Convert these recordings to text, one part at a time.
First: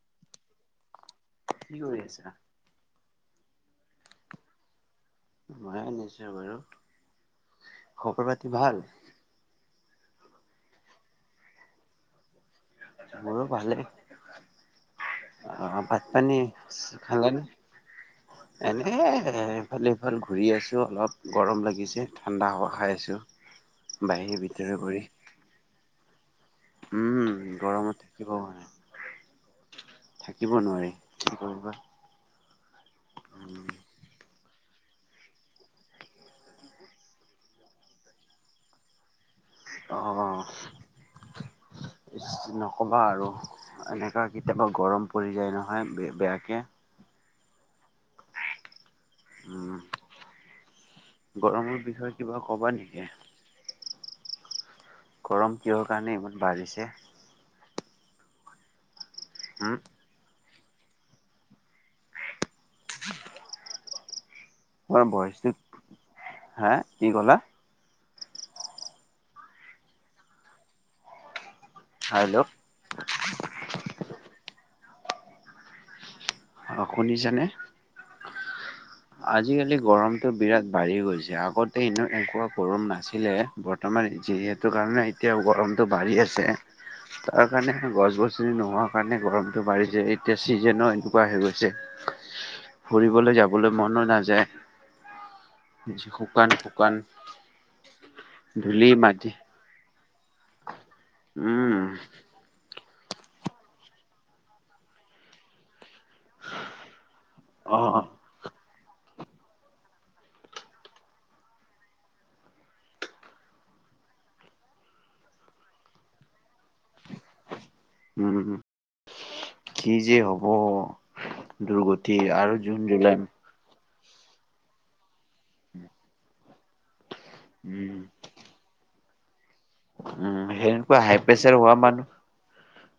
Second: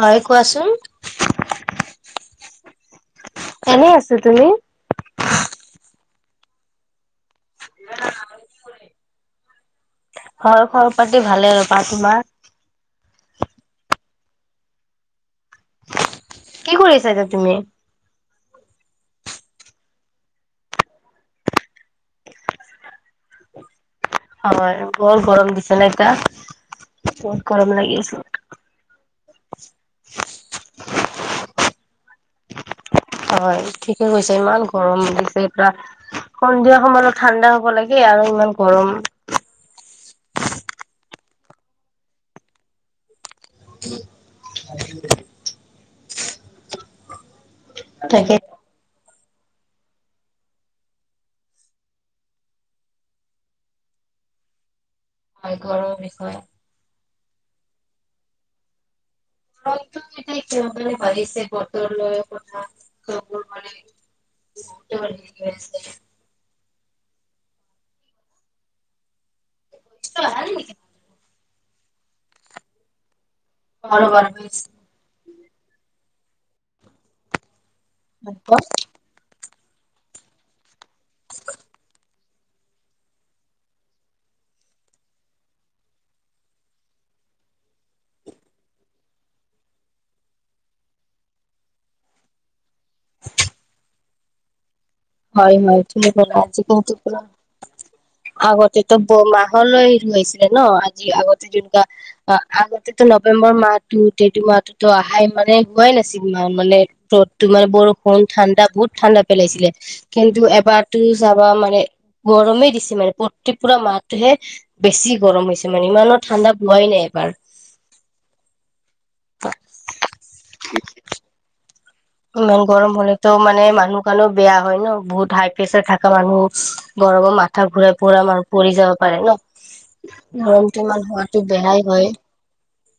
হয় কোৱাচোন? কি কৰি আছা। এনেই আছো তুমি। মই এনে আছো বাৰু, খবৰ পাতি ভাল। হয়, খবৰ পাতি ভালে ৰ'বা তোমাৰ। মোৰো ভালে। অ', ভাত পানী কি কৰি আছা এতিয়া খালানে। তুমি? এনে এ ইফালে সিফাল ঘূৰি আছো অলপ গৰম লাগিছে ঠাণ্ডা হাৱা খাই আছোঁ। অ', হয়, বৰ গৰম দিছে ন এটা। উম, গৰমত থাকিব [unintelligible] থাকিব নোৱাৰি, [unintelligible] হয়, উম ঠিকে কৈছে ইমান গৰম দিছে এটা, সন্ধিয়া সময়ত ঠাণ্ডা হ'ব লাগে আৰু ইমান গৰম অ', নক'বা আৰু। এনেকা কেতিয়াবা গৰম পৰি যায় ন। ইমান বেয়া বেয়াকে। তাকে। উম, গৰমৰ বিষয়ে কিবা ক'বা নেকি। হয় গৰম কিহৰ গৰমৰ কাৰণে বিষয়ে ইমান বাঢ়িছে। [unintelligible] উম কিহৰ কাৰণে বাঢ়িছে, বতৰ লৈ কথা [unintelligible] হয় তোমাৰ হয় ভইচটো, হে। কি ক'লা। [unintelligible] হেল্ল'। অ', ৰ'বা [unintelligible] অ', শুনিছানে। [unintelligible] আজিকালি গৰমটো বিৰাট বাঢ়ি গৈছে আগতে ইনে এনেকুৱা গৰম নাছিলে বৰ্তমান যিহেতু কাৰণে এতিয়া গৰমটো বাঢ়ি আছে তাৰ কাৰণে গছ গছনি নোহোৱা কাৰণে গৰমটো বাঢ়িছে এতিয়া চিজন হয় বাঢ়ি গৈছে, ফুৰিবলৈ যাবলৈ মনো নাযায়। হয়- হয় ঠিকে ক'লে, শুকান শুকান আজিকালিটো পোৰা ধূলি আগতেটো পুহ মাটি মাহলৈ [unintelligible] চে ন, আজি আগতে উম যেনুকা আ আগতে টো নৱেম্বৰ মাহটো [unintelligible] মাহটোটো অহাই মানে হোৱাই নাছিল ম মানে য'ত তোমাৰ অ বৰষুণ ঠাণ্ডা বহুত ঠাণ্ডা পেলাইছিলে। কিন্তু এবাৰতো চাবা মানে গৰমেই দিছে মানে প্ৰতি পুৰা মাহটোহে বেছি গৰম হৈছে মানে ইমানো ঠাণ্ডা হোৱাই নাই এইবাৰ। উম কি যে হ'ব দুৰ্গ ইমান গৰম হলেতো মানে মানুহ খনো বেয়া হয় ন, বহুত হাই প্ৰেছাৰ থাকা মানুহ। গৰমত মাথা ঘুৰাই উম পৰা ম আৰু পৰি যা হয় ন? উম সেনেকুৱা ধৰণটোমান হোৱাতো হোৱা বেয়াই মানুহ হয়।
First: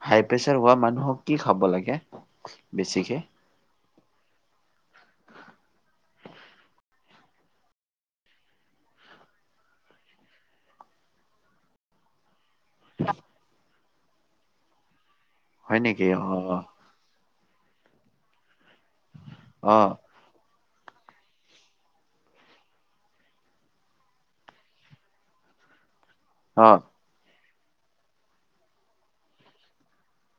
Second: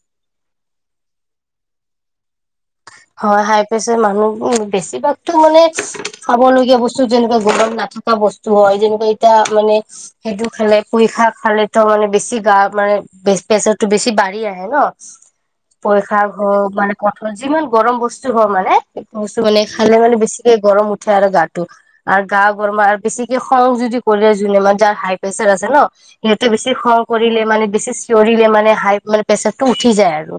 হাই প্ৰেচাৰ হোৱা মানুহক কি খাব লাগে? বেছিকে? হয় হাই প্ৰেছাৰ মানুহ বেছিভাগতো মানে খাব লগীয়া বস্তু যেনেকুৱা গৰম নাথকা বস্তু হয়, যেনেকুৱা এতিয়া মানে, সেইটো খালে পুই শাক খালে ত' মানে বেছি গা মানে বেছ বেছত টো বেছি বাঢ়ি আহে ন? হয় নেকি পইচা অ হওক মানে ক যিমান গৰম বস্তু হয় মানে স্তু মানে অ খালে মানে বেছি কে গৰম উঠে আৰু গাটো, আৰু গা গৰমৰ আৰু বেছিকে খং যদি কৰিলে যোনে মানে যাৰ হাই প্ৰেচাৰ আছে ন, সিহঁতে অ বেছি খং কৰিলে মানে বেছি চিঞৰিলে মানে হাই মানে প্ৰেচাৰটো উঠি যায় আৰু।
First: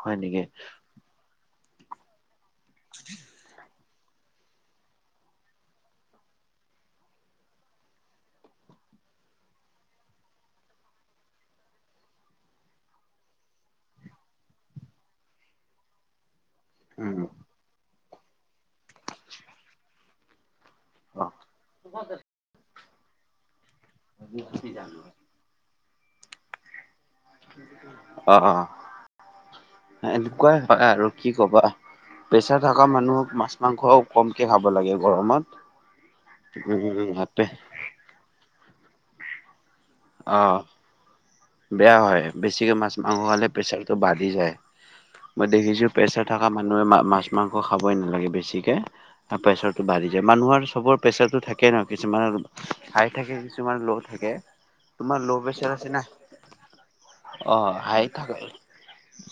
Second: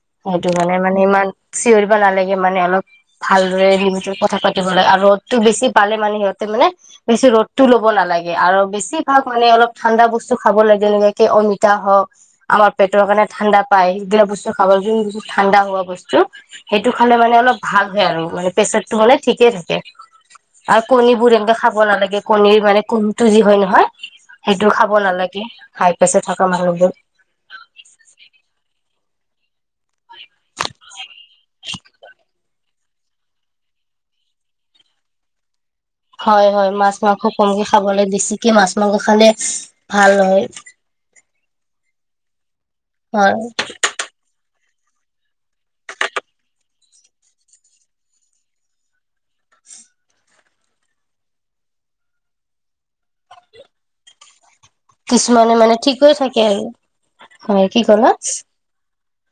হয় নেকি সেইটো কাৰণে মানে ইমান চিঞৰিব নালাগ সিমানে অলপ ভালদৰে [unintelligible] যদি কথা পাতিব লাগে আৰু ৰ'দটো বেছি পালে মানে সিহতে মানে বেছি ৰ'দটো ল'ব নালাগে আৰু বেছিভাগ মানে অলপ ঠাণ্ডা বস্তু খাব লাগে যেনেকে অমিতা হওঁক, আমাৰ পেটৰ কাৰণে ঠাণ্ডা পায়, সেইগিলা বস্তু খাব লাগে যোন বোৰ ঠাণ্ডা হোৱা বস্তু [inaudible] সেইটো খালে উম মানে অলপ ভাল সেয়ে আৰু মানে প্ৰেছাৰটো হ'লে ঠিকেই থাকে। আৰু অ কণীবোৰ এনকে খাব নালাগে কণীৰ মানে কোহুমটো যি হয় নহয় সেইটো খাব নালাগে। হাইপেছাৰ থকা মানুহবোৰ অ', এনেকুৱাই হয় আৰু কি কবা, প্ৰেচাৰ থকা মানুহক মাছ মাংস কমকে খাব লাগে, গৰমত হয়, হয়, মাছ উম মাংস আপে কমকে খাব লাগে, বেছিকে মাছ মঙহ খালে ভাল অ নহয়। বেয়া হয়, বেছি ছিকে মাছ মাংস খালে প্ৰেছাৰটো বাঢ়ি যায়। মই দেখিছোঁ প্ৰেছাৰ থকা মানুহে মাছ মাংস খাবই নালাগে। বেছিকে আৰু প্ৰেছাৰটো বাঢ়ি যায় মানুহৰ চবৰ প্ৰেছাৰটো থাকেই ন কিছুমানৰ। হাই থাকে কিছুমান ল' থাকে। তোমাৰ ল' কিছুমানে প্ৰেচাৰ মানে আছে ঠিক না হৈ থাকে আৰু অ, হয় কি হাই ক'লা থাকে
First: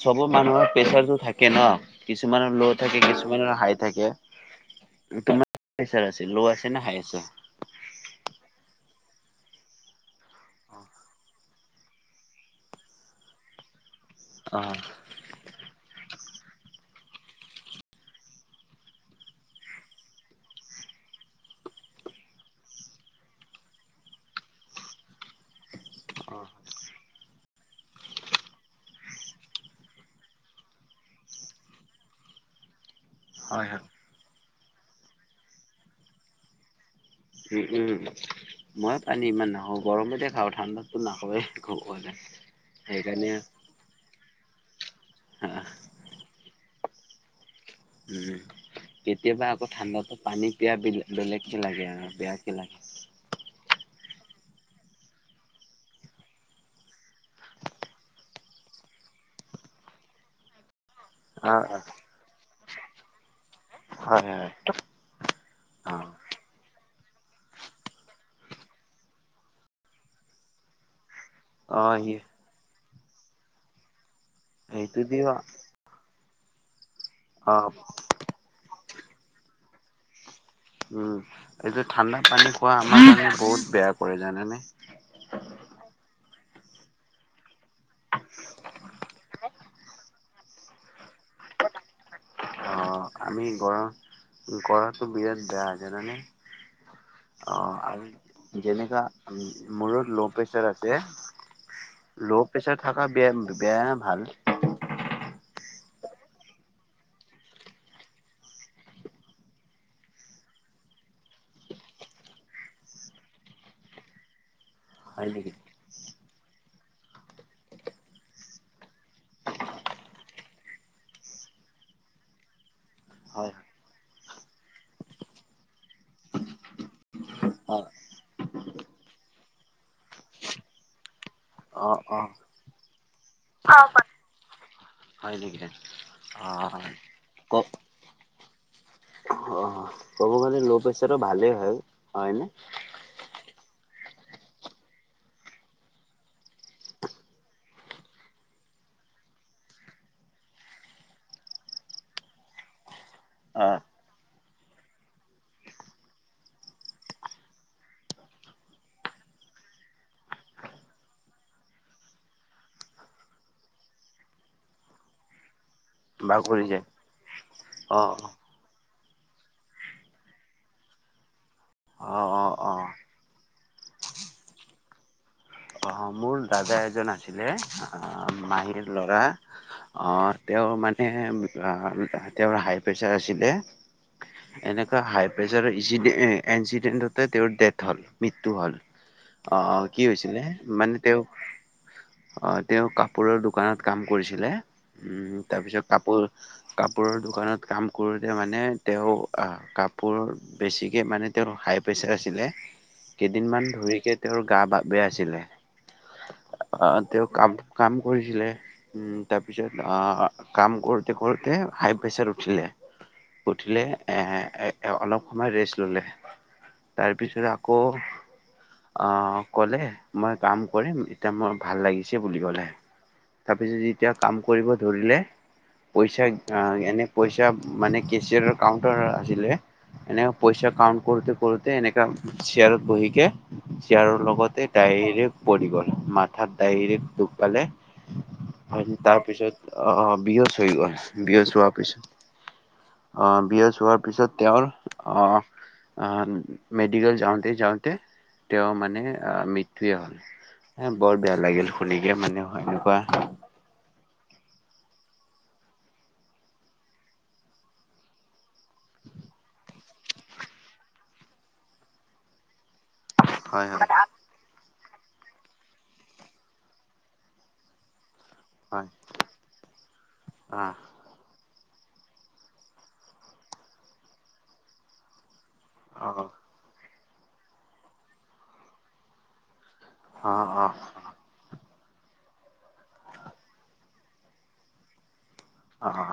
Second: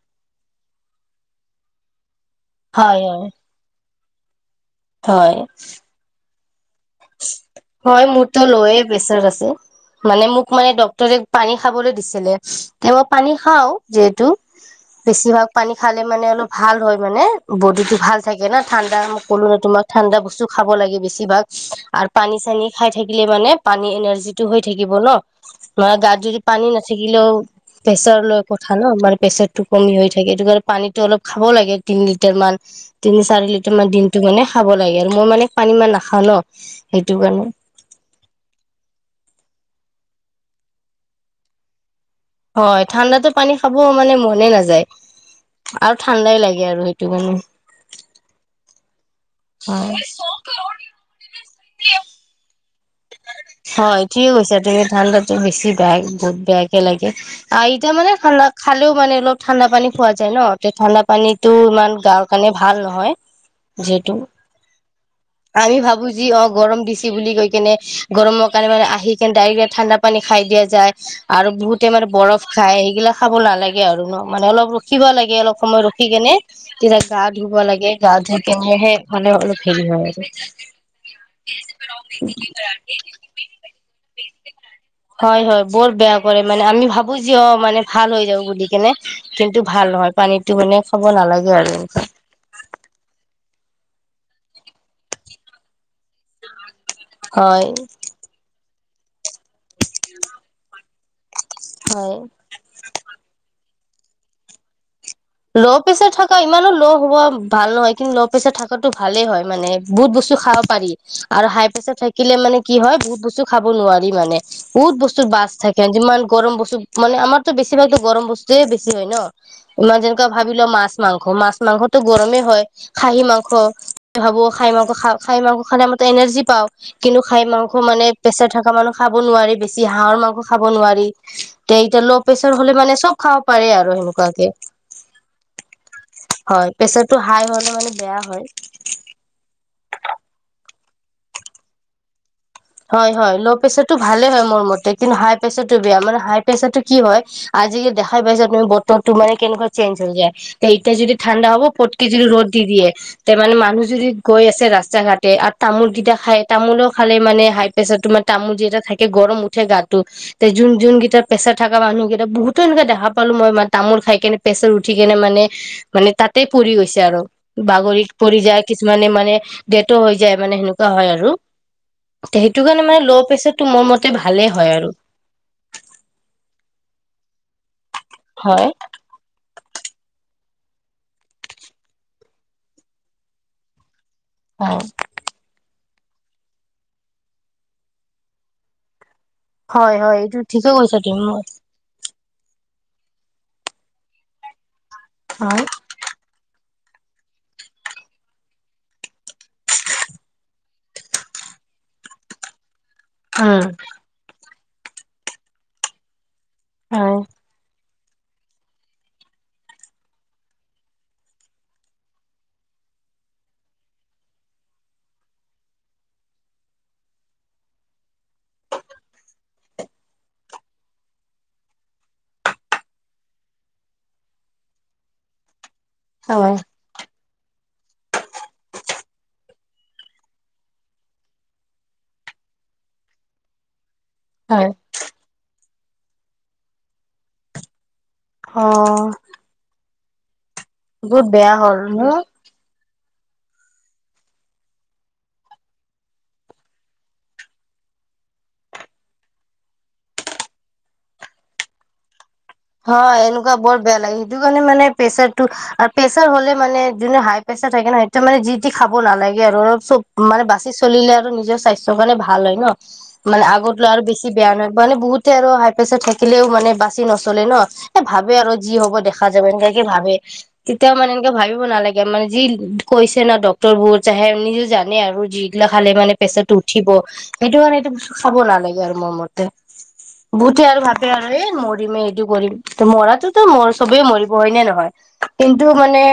চবৰ মানুহৰ প্ৰেচাৰটো থাকে। থাকে ন। কিছুমানৰ ল' হয় থাকে হয় কিছুমানৰ হাই থাকে। হয় তোমাৰ পেচাৰ আছিল ল আছে। নে হাই আছে? হয় মোৰতো ল, য়ে। প্ৰেচাৰ আছে মানে মোক মানে ডক্টৰে পানী খাবলৈ দিছিলে তে মই পানী খাওঁ। যিহেতু অ', বেছিভাগ পানী খালে মানে অলপ ভাল হয়। মানে বডিটো ভাল থাকে ন? ঠাণ্ডা মই ক'লোৱে তোমাক ঠাণ্ডা বস্তু খাব লাগে। বেছিভাগ। আৰু পানী চানী খাই থাকিলে, মানে পানী এনাৰ্জিটো হৈ থাকিব ন। তোমাৰ গাত যদি অ', পানী নাথাকিলেও। প্ৰেছাৰ লৈ কথা ন? মানে প্ৰেচাৰটো কমি হৈ থাকে সিটো কাৰণে পানীটো অলপ খাব লাগে তিনি লিটাৰ মান। তিনি চাৰি হয়, লিটাৰ হয়। মান দিনটো মানে। খাব লাগে। মই মানে পানী ইমান নাখাওঁ ন। উ [inaudible] উম উম মই পানী ইমান নাখাওঁ। অ গৰমতে খাওঁ ঠাণ্ডাতটো নাখায়েই। হয় ঠাণ্ডাতো পানী খাব মানে মনেই নাযায়। আৰু ঠাণ্ডাই লাগে আৰু তোমালো উম কেতিয়াবা আকৌ হয় ঠাণ্ডাতো পানী পিয়াহ বি বেলেগ লাগে আ বেয়াকে লা-। হয় ঠকেই কৈছা তুমি। ঠাণ্ডাটো বেছি বেয়া বহুত বেৱাকে লাগে। আৰু এতিয়া মানে ঠাণ্ডা খালেও মানে অলপ ঠাণ্ডা পানী খোৱা যায় ন, ঠাণ্ডাত পানীটো অ', অ', ইমান গাৰ কাৰণে ভাল নহয়। যিহেতু হয়, হয়। আমি ভাবো অ', যি হক গৰম দিছে। কি বুলি কৈ কেনে গৰমৰ কাৰণে মানে আহি কেনে ডাইৰেক্ ঠাণ্ডা পানী খাই দিয়া যায়। আৰু বহুতে অ', মানে সি বৰফ খায়। এইগিলাক খাব নালাগে আৰু ন। মানে অলপ সেইটো ৰখিব দিও লাগে। অলপ সময় ৰখি কেনে তেতিয়া গা ধুব অ', লাগে। গা ধুুই কেনে হে মানে অলপ [inaudible] উম এই যে ঠাণ্ডা পানী খোৱা আমাৰ মানে বহুত বেয়া কৰে জানে নে? হয় হয় বৰ বেয়া মানে আমি ভাবো যি হক মানে ভাল হৈ যাব বুলি কেনে, কিন্তু ভাল নহয়। পানীটো মানে খাব নালাগে আৰু। অ', আমি গ়ৰম গ়ৰাটো বিৰাট বেয়া জানে? অ হয় [inaudible] সেইদিনা মোৰু ল' প্ৰেছাৰ আছে হয় ল' প্ৰেচাৰ থকা বেয়া কিন্তু। বেয়া, ভাল ল' প্ৰেচাৰ থকা ইমানো ল' হুৱা ভাল নহয়। কিন্তু ল' প্ৰেচাৰ থকাটো ভালেই হয়, মানে বহুত বস্তু খাব পাৰি। আৰু হাই প্ৰেছাৰ থাকিলে মানে কি হয় বহুত বস্তু খাব নোৱাৰি মানে। বহুত বস্তু হয় বাছ নেকি থাকে যিমান গৰম বস্তু মানে, আমাৰতো বেছি ভাগ গৰম বস্তুয়েই বেছি হয় ন, ইমান যেন ভাবি লোৱা মাছ, মাংস, মাছ মাংসতো গৰমেই হয়। খাহী মাংস হয় ভাবো খাহী মাংস খালে আমি এনাৰ্জি পাওঁ। কিন্তু খাহী মাংস অ মানে প্ৰেছাৰ থকা মানুহে খাব নোৱাৰি। বেছি হাঁহৰ মাংস খাব নোৱাৰি। অ এতিয়া ল' অ প্ৰেচাৰ হলে মানে চব খাব পাৰে আৰু সেনেকুৱাঁকে। হয় [inaudible] হয় প্ৰেচাৰটো হাই ক হলে মানে বেয়া অ হয়। ক'ব গ'লে ল' প্ৰেচাৰো ভালেই হয় হয়নে? হয় হয় ল' প্ৰেচাৰতটো ভালে হয় মোৰ মতে, কিন্তু হাই প্ৰেচাৰতটো বেয়া। মানে হাই প্ৰেচাৰত কি হয় আজিকালি দেখাই পাইছা তুমি। বতৰটো মানে কেনেকুৱা চেঞ্জ হৈ যায়। এতিয়া যদি ঠাণ্ডা হ'ব পতকে যদি ৰ'দ দি দিয়ে। তে মানে অ মানুহ যদি গৈ আছে ৰাস্তা ঘাটে আৰু তামোলো যদি খাই তামোলো খালে মানে হাই প্ৰেচাৰ তো মানে তামোল যেতিয়া থাকে গৰম উঠে গাতো। যোন, যোন কেইটা প্ৰেছাৰ থকা মানুহকেইটা বহুতৰে এনেকে দেখা পালোঁ। মই মানে তামোল খাই কেনে প্ৰেচাৰ উঠি কেনে মানে মানে তাতেই বাগৰি পৰি যায় গৈছে আৰু, অ বাগৰিত পৰি যায় মানে মানে ডেড্ টো হৈ যায় মানে সেনেকুৱা হয় আৰু। অ অ সেইটো অ কাৰণে মানে ল' প্ৰেচাৰটো মোৰ মতে ভালেই হয় আৰু। অ মোৰ দাদা এজন আছিলে। আহ হয় মাহীৰ ল'ৰা। অহ তেওঁৰ মানে আহ তেওঁৰ হাই প্ৰেচাৰ আছিলে। অ এনেকুৱা হাই প্ৰেচাৰ এনচি অহ এনচিডেন্টতে তেওঁৰ ডেথ হল মৃত্যু হ'ল। অ কি হৈছিলে মানে। দে তেওঁ [unintelligible] অ তেওঁ কাপোৰৰ দোকানত কাম কৰিছিলে। উম তাৰপিছত কাপোৰ কাপোৰৰ দোকানত কাম কৰোঁতে মানে তেওঁ আ কাপোৰ বেছিকৈ মানে তেওঁ হাই প্ৰেছাৰ আছিলে। কেইদিনমান উম ধৰিকে তেওঁৰ গা বা বেয়া আছিলে। অ হয় তেওঁ কাম কাম কৰিছিলে ও তাৰপিছত অ কাম কৰোঁতে কৰোঁতে হাই প্ৰেছাৰ উঠিলে উঠিলে এ অলপ সময় ৰেষ্ট ল'লে তাৰপিছত আকৌ অ ক'লে মই কাম কৰিম এতিয়া মোৰ ভাল লাগিছে বুলি ক'লে তাৰ পিছত যেতিয়া কাম কৰিব ধৰিলে। পইচা হয় আ এনে পইচা মানে কেচিয়াৰৰ কাউন্টাৰ আছিলে এনে পইচা কাউন্ট কৰোতে- কৰোতে এনেকে চিয়াৰত বহিকে ইয়াৰৰ লগতে হয় ডাইৰেক্ট গল মাথাত দাইৰেক দুখ পালে। অ হয় তাৰ পিছত অ - অ বিহস হৈ গল বহুত বিহজ বেয়া হোৱা হ'ল ন পিছত অ, বিঅছ হোৱাৰ পিছত তেওৰ অ, আ মেডিকেল যাওতে - যাওতে তেও মানে অ, মৃত্যুৱেই হ'ল। এ বৰ বেয়া লাগিল শুনিকে মানে। হয় এনেকুৱা বৰ বেয়া লাগে। সেইটো কাৰণে মানে প্ৰেছাৰটো প্ৰেছাৰ হ'লে মানে যোনে হাই প্ৰেছাৰ থাকে ন সেইটো মানে যি তি খাব নালাগে আৰু অলপ চব মানে বাচি চলিলে আৰু নিজৰ স্বাস্থ্যৰ কাৰণে ভাল হয় ন। মানে হয় আগত হয় লৈ আৰু বেছি বেয়া নয়। মানে বহুতে আৰু হাই প্ৰেছাৰ থাকিলেও মানে বাচি নচ চলে ন এ ভাবে আৰু যি হয় হব দেখা যাব এনেকে কি ভাবে আহ তেতিয়াও মানে এনেকে ভাবিব। কব নালাগে মানে যি কৈছে ন ডক্তৰ বোৰ চে নিজে জানে আৰু যি। ইগলা খালে অ মানে প্ৰেছাটো উঠিব। সেইটো মানে এইটো বস্তু খাব নালাগে আৰু মোৰ মতে। অ বহুতে অ আৰু ভাবে আৰু এই মোৰ। ৰিমে কৰিম মৰাটোতো চবেই মৰিব হয় নে নহয়। কিন্তু মানে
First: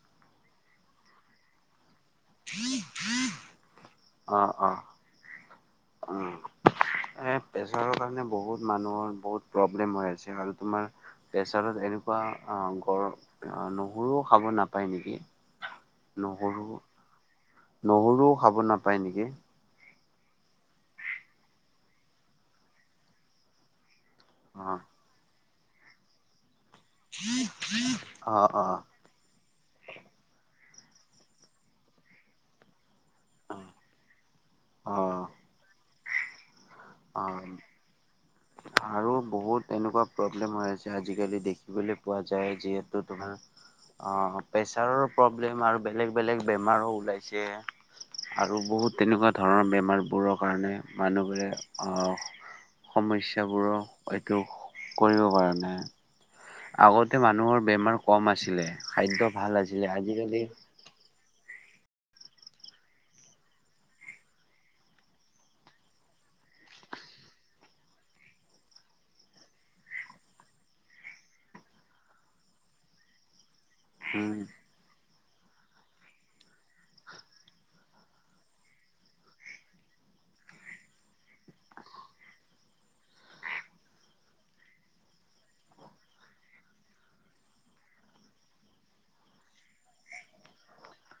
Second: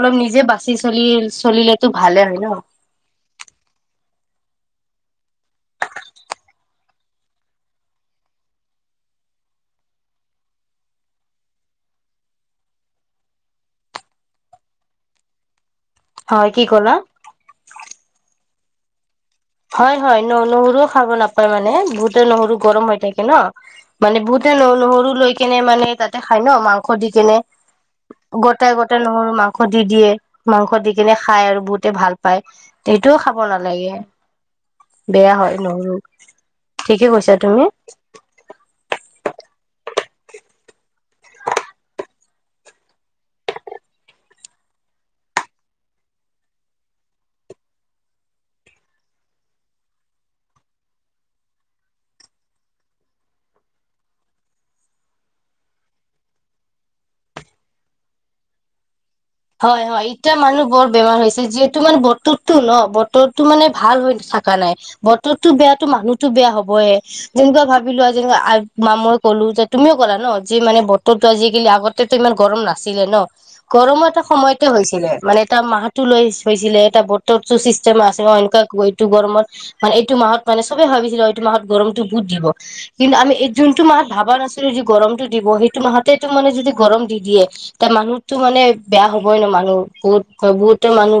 অলপ নিজ যে বাচি চলি চলে তো ভালে হয় ন। অ - অ উম, এনে প্ৰেছোৰৰ কাৰণে বহুত মানুহৰ বহুত প্ৰব্লেম হয় আছে। আৰু তোমাৰ প্ৰেছাৰৰ এনেকুৱা গৰ নহুৰুও খাব নাপায় নেকি। হয় নহৰু কি ক'লা? নহৰুও খাব নাপায় নেকি। হয় - হয় ন নহৰুও খাব নাপায় মানে বহুতে নহৰু গৰম হৈ থাকে ন। মানে বহুতে ন অ নহৰু লৈ খায়। কেনে মানে তাতে খাই ন মাংস। খধি কেনে অ অ গোতে - গোতে নহৰু মাঙ মাংস দি দিয়ে মাংস দি কেনে খাই আৰু বহুতে ভাল পায়। সেইটোও খাব নালাগে। অ বেয়া হয় নহৰু। ঠিকে অ কৈছা তুমি। আৰু বহুত তেনেকুৱা প্ৰব্লেম হৈ আছে আজিকালি দেখিবলৈ পোৱা যায় যিহেতু তোমাৰ প্ৰেছাৰৰো প্ৰব্লেম আৰু বেলেগ বেলেগ বেমাৰো ওলাইছে আৰু বহুত তেনেকুৱা ধৰণৰ বেমাৰবোৰৰ কাৰণে মানুহবোৰে সমস্যাবোৰৰ এইটো কৰিব পৰা নাই আগতে মানুহৰ বেমাৰ কম আছিলে খাদ্য ভাল হয় আছিলে, হয় ইতিয়া আজিকালি মানুহ বৰ বেমাৰ হৈছে যিহেতু মানে বতৰটো ন বতৰটো মানে ভাল হৈ থাকা নাই বতৰটো বেয়াতো মানুহতো বেয়া হবয়ে যেনেকুৱা ভাবিলো আ যেক মামই কলো যে তুমিও ক'লা ন যে মানে বতৰটো আজিকালি আগতেতো ইমান গৰম নাছিলে ন গৰম উম, সময়তে হৈছিলে। মানে এটা মাহতটো লৈ হৈছিলে এটা বতৰতো ছিষ্টেম আছে এনেকুৱা এইটো গৰমত মানে এইটো মাহত মানে চবে ভাবিছিলে এইটো মাহত গৰমতটো বহুত দিব কিন্তু আমি এই যোনটো মাহত ভবা নাছিলো যদি গৰমতটো দিব সেইটো মাহতেতো মানে যদি গৰম দি দিয়ে এ মানুহটো মানে বেয়া হবই ন মানুহ বহুত বহুতে মানুহ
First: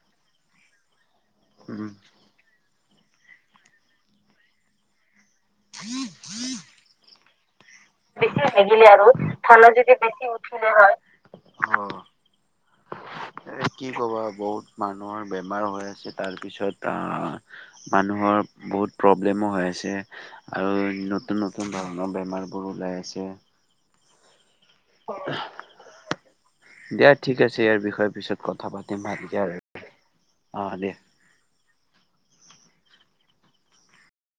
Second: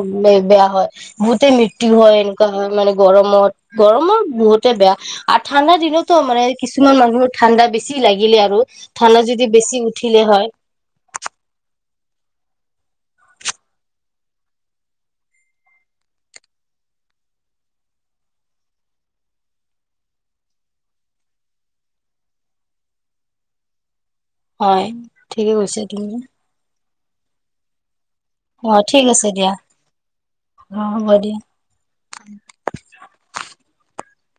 বেয়া হয় বহুতে মৃত্যু উম। হয় এনেকুৱা হয় মানে গৰমত, গৰমত বহুতে বেয়া আৰু ঠাণ্ডা দিনতো মানে কিছুমান মানুহৰ ঠাণ্ডা বেছি লাগিলে আৰু ঠাণ্ডা যদি বেছি উঠিলে হয় অ'। এ কি কবা বহুত মানুহৰ বেমাৰ হৈ আছে তাৰ পিছত আহ মানুহৰ বহুত প্ৰব্লেমো হৈ আছে আৰু নতুন নতুন ধৰণৰ বেমাৰবোৰ ওলাই আছে [inaudible] হয় ঠিকে কৈছে [unintelligible] দিয়া ঠিক আছে ইয়াৰ বিষয় অ ঠিক আছে দিয়া অ হ'ব দিয়া।